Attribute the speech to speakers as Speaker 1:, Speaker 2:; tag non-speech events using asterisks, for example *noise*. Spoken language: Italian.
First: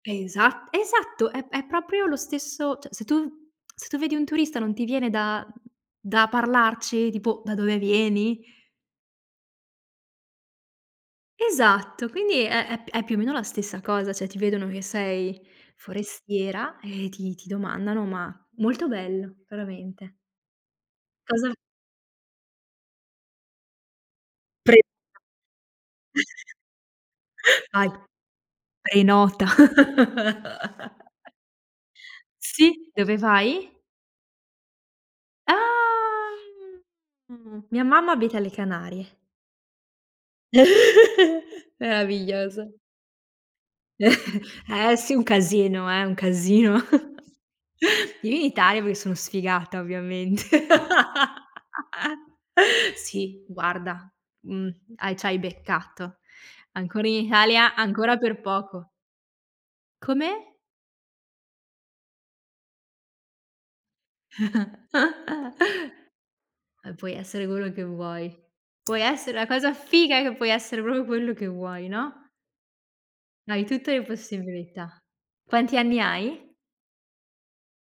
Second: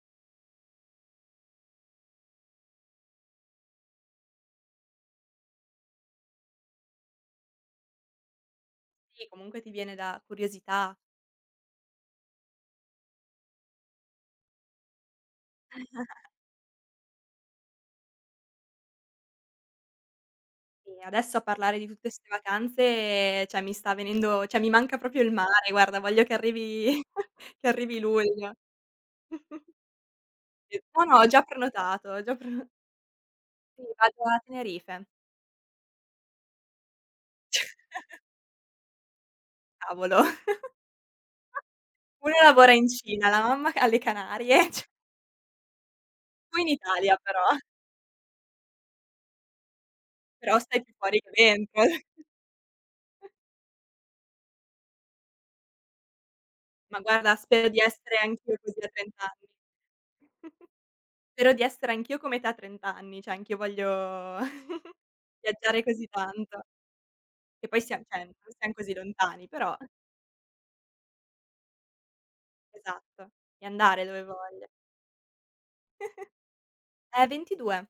Speaker 1: Esat esatto, è è proprio lo stesso cioè se tu se tu vedi un turista non ti viene da da parlarci? Tipo: "Da dove vieni?"
Speaker 2: Sì, comunque ti viene da curiosità.
Speaker 1: Esatto, quindi è è p è più o meno la stessa cosa. Cioè ti vedono che sei
Speaker 2: *chuckles*
Speaker 1: forestiera e ti ti domandano. Ma molto bello, veramente.
Speaker 2: E adesso a
Speaker 1: Cosa
Speaker 2: parlare di tutte 'ste vacanze, cioè mi sta venendo cioè mi
Speaker 1: Prenota.
Speaker 2: manca proprio il mare, guarda, voglio che
Speaker 1: *chuckles*
Speaker 2: arrivi *chuckles* che
Speaker 1: Vai,
Speaker 2: arrivi luglio.
Speaker 1: prenota.
Speaker 2: *chuckles* Sì, no, no, ho
Speaker 1: *chuckles*
Speaker 2: già prenotato, ho già preno
Speaker 1: Sì, dove vai?
Speaker 2: Sì, vado a Tenerife.
Speaker 1: Ah, mia mamma
Speaker 2: *chuckles*
Speaker 1: abita alle Canarie.
Speaker 2: Cavolo.
Speaker 1: *chuckles*
Speaker 2: *chuckles* Uno
Speaker 1: Meraviglioso.
Speaker 2: lavora in Cina, la mamma ca alle
Speaker 1: *chuckles*
Speaker 2: Canarie, c
Speaker 1: Eh, sì, un casino, eh, un
Speaker 2: Tu in
Speaker 1: casino.
Speaker 2: Italia
Speaker 1: *chuckles*
Speaker 2: però. *chuckles*
Speaker 1: Io in Italia perché sono sfigata, ovviamente.
Speaker 2: Però stai più fuori che
Speaker 1: *laughs*
Speaker 2: dentro. *chuckles*
Speaker 1: Sì, guarda, mhmm, a c'hai beccato.
Speaker 2: Ma
Speaker 1: Ancora in
Speaker 2: guarda, spero
Speaker 1: Italia,
Speaker 2: di
Speaker 1: ancora
Speaker 2: essere
Speaker 1: per
Speaker 2: anch'io così a
Speaker 1: poco.
Speaker 2: 30 anni.
Speaker 1: Come?
Speaker 2: *chuckles* Spero di essere anch'io come te a 30 anni, cioè anch'io voglio
Speaker 1: *chuckles*
Speaker 2: *chuckles* viaggiare
Speaker 1: Uhm,
Speaker 2: così tanto.
Speaker 1: puoi essere
Speaker 2: Che
Speaker 1: quello
Speaker 2: poi
Speaker 1: che
Speaker 2: siam cioè, non
Speaker 1: vuoi.
Speaker 2: siam così
Speaker 1: Puoi essere la
Speaker 2: lontani,
Speaker 1: cosa
Speaker 2: però.
Speaker 1: figa è che puoi essere proprio quello che vuoi, no.
Speaker 2: Esatto.
Speaker 1: Hai
Speaker 2: E
Speaker 1: tutte le
Speaker 2: andare dove voglia.
Speaker 1: possibilità. Quanti anni hai?
Speaker 2: *chuckles* Eh, 22.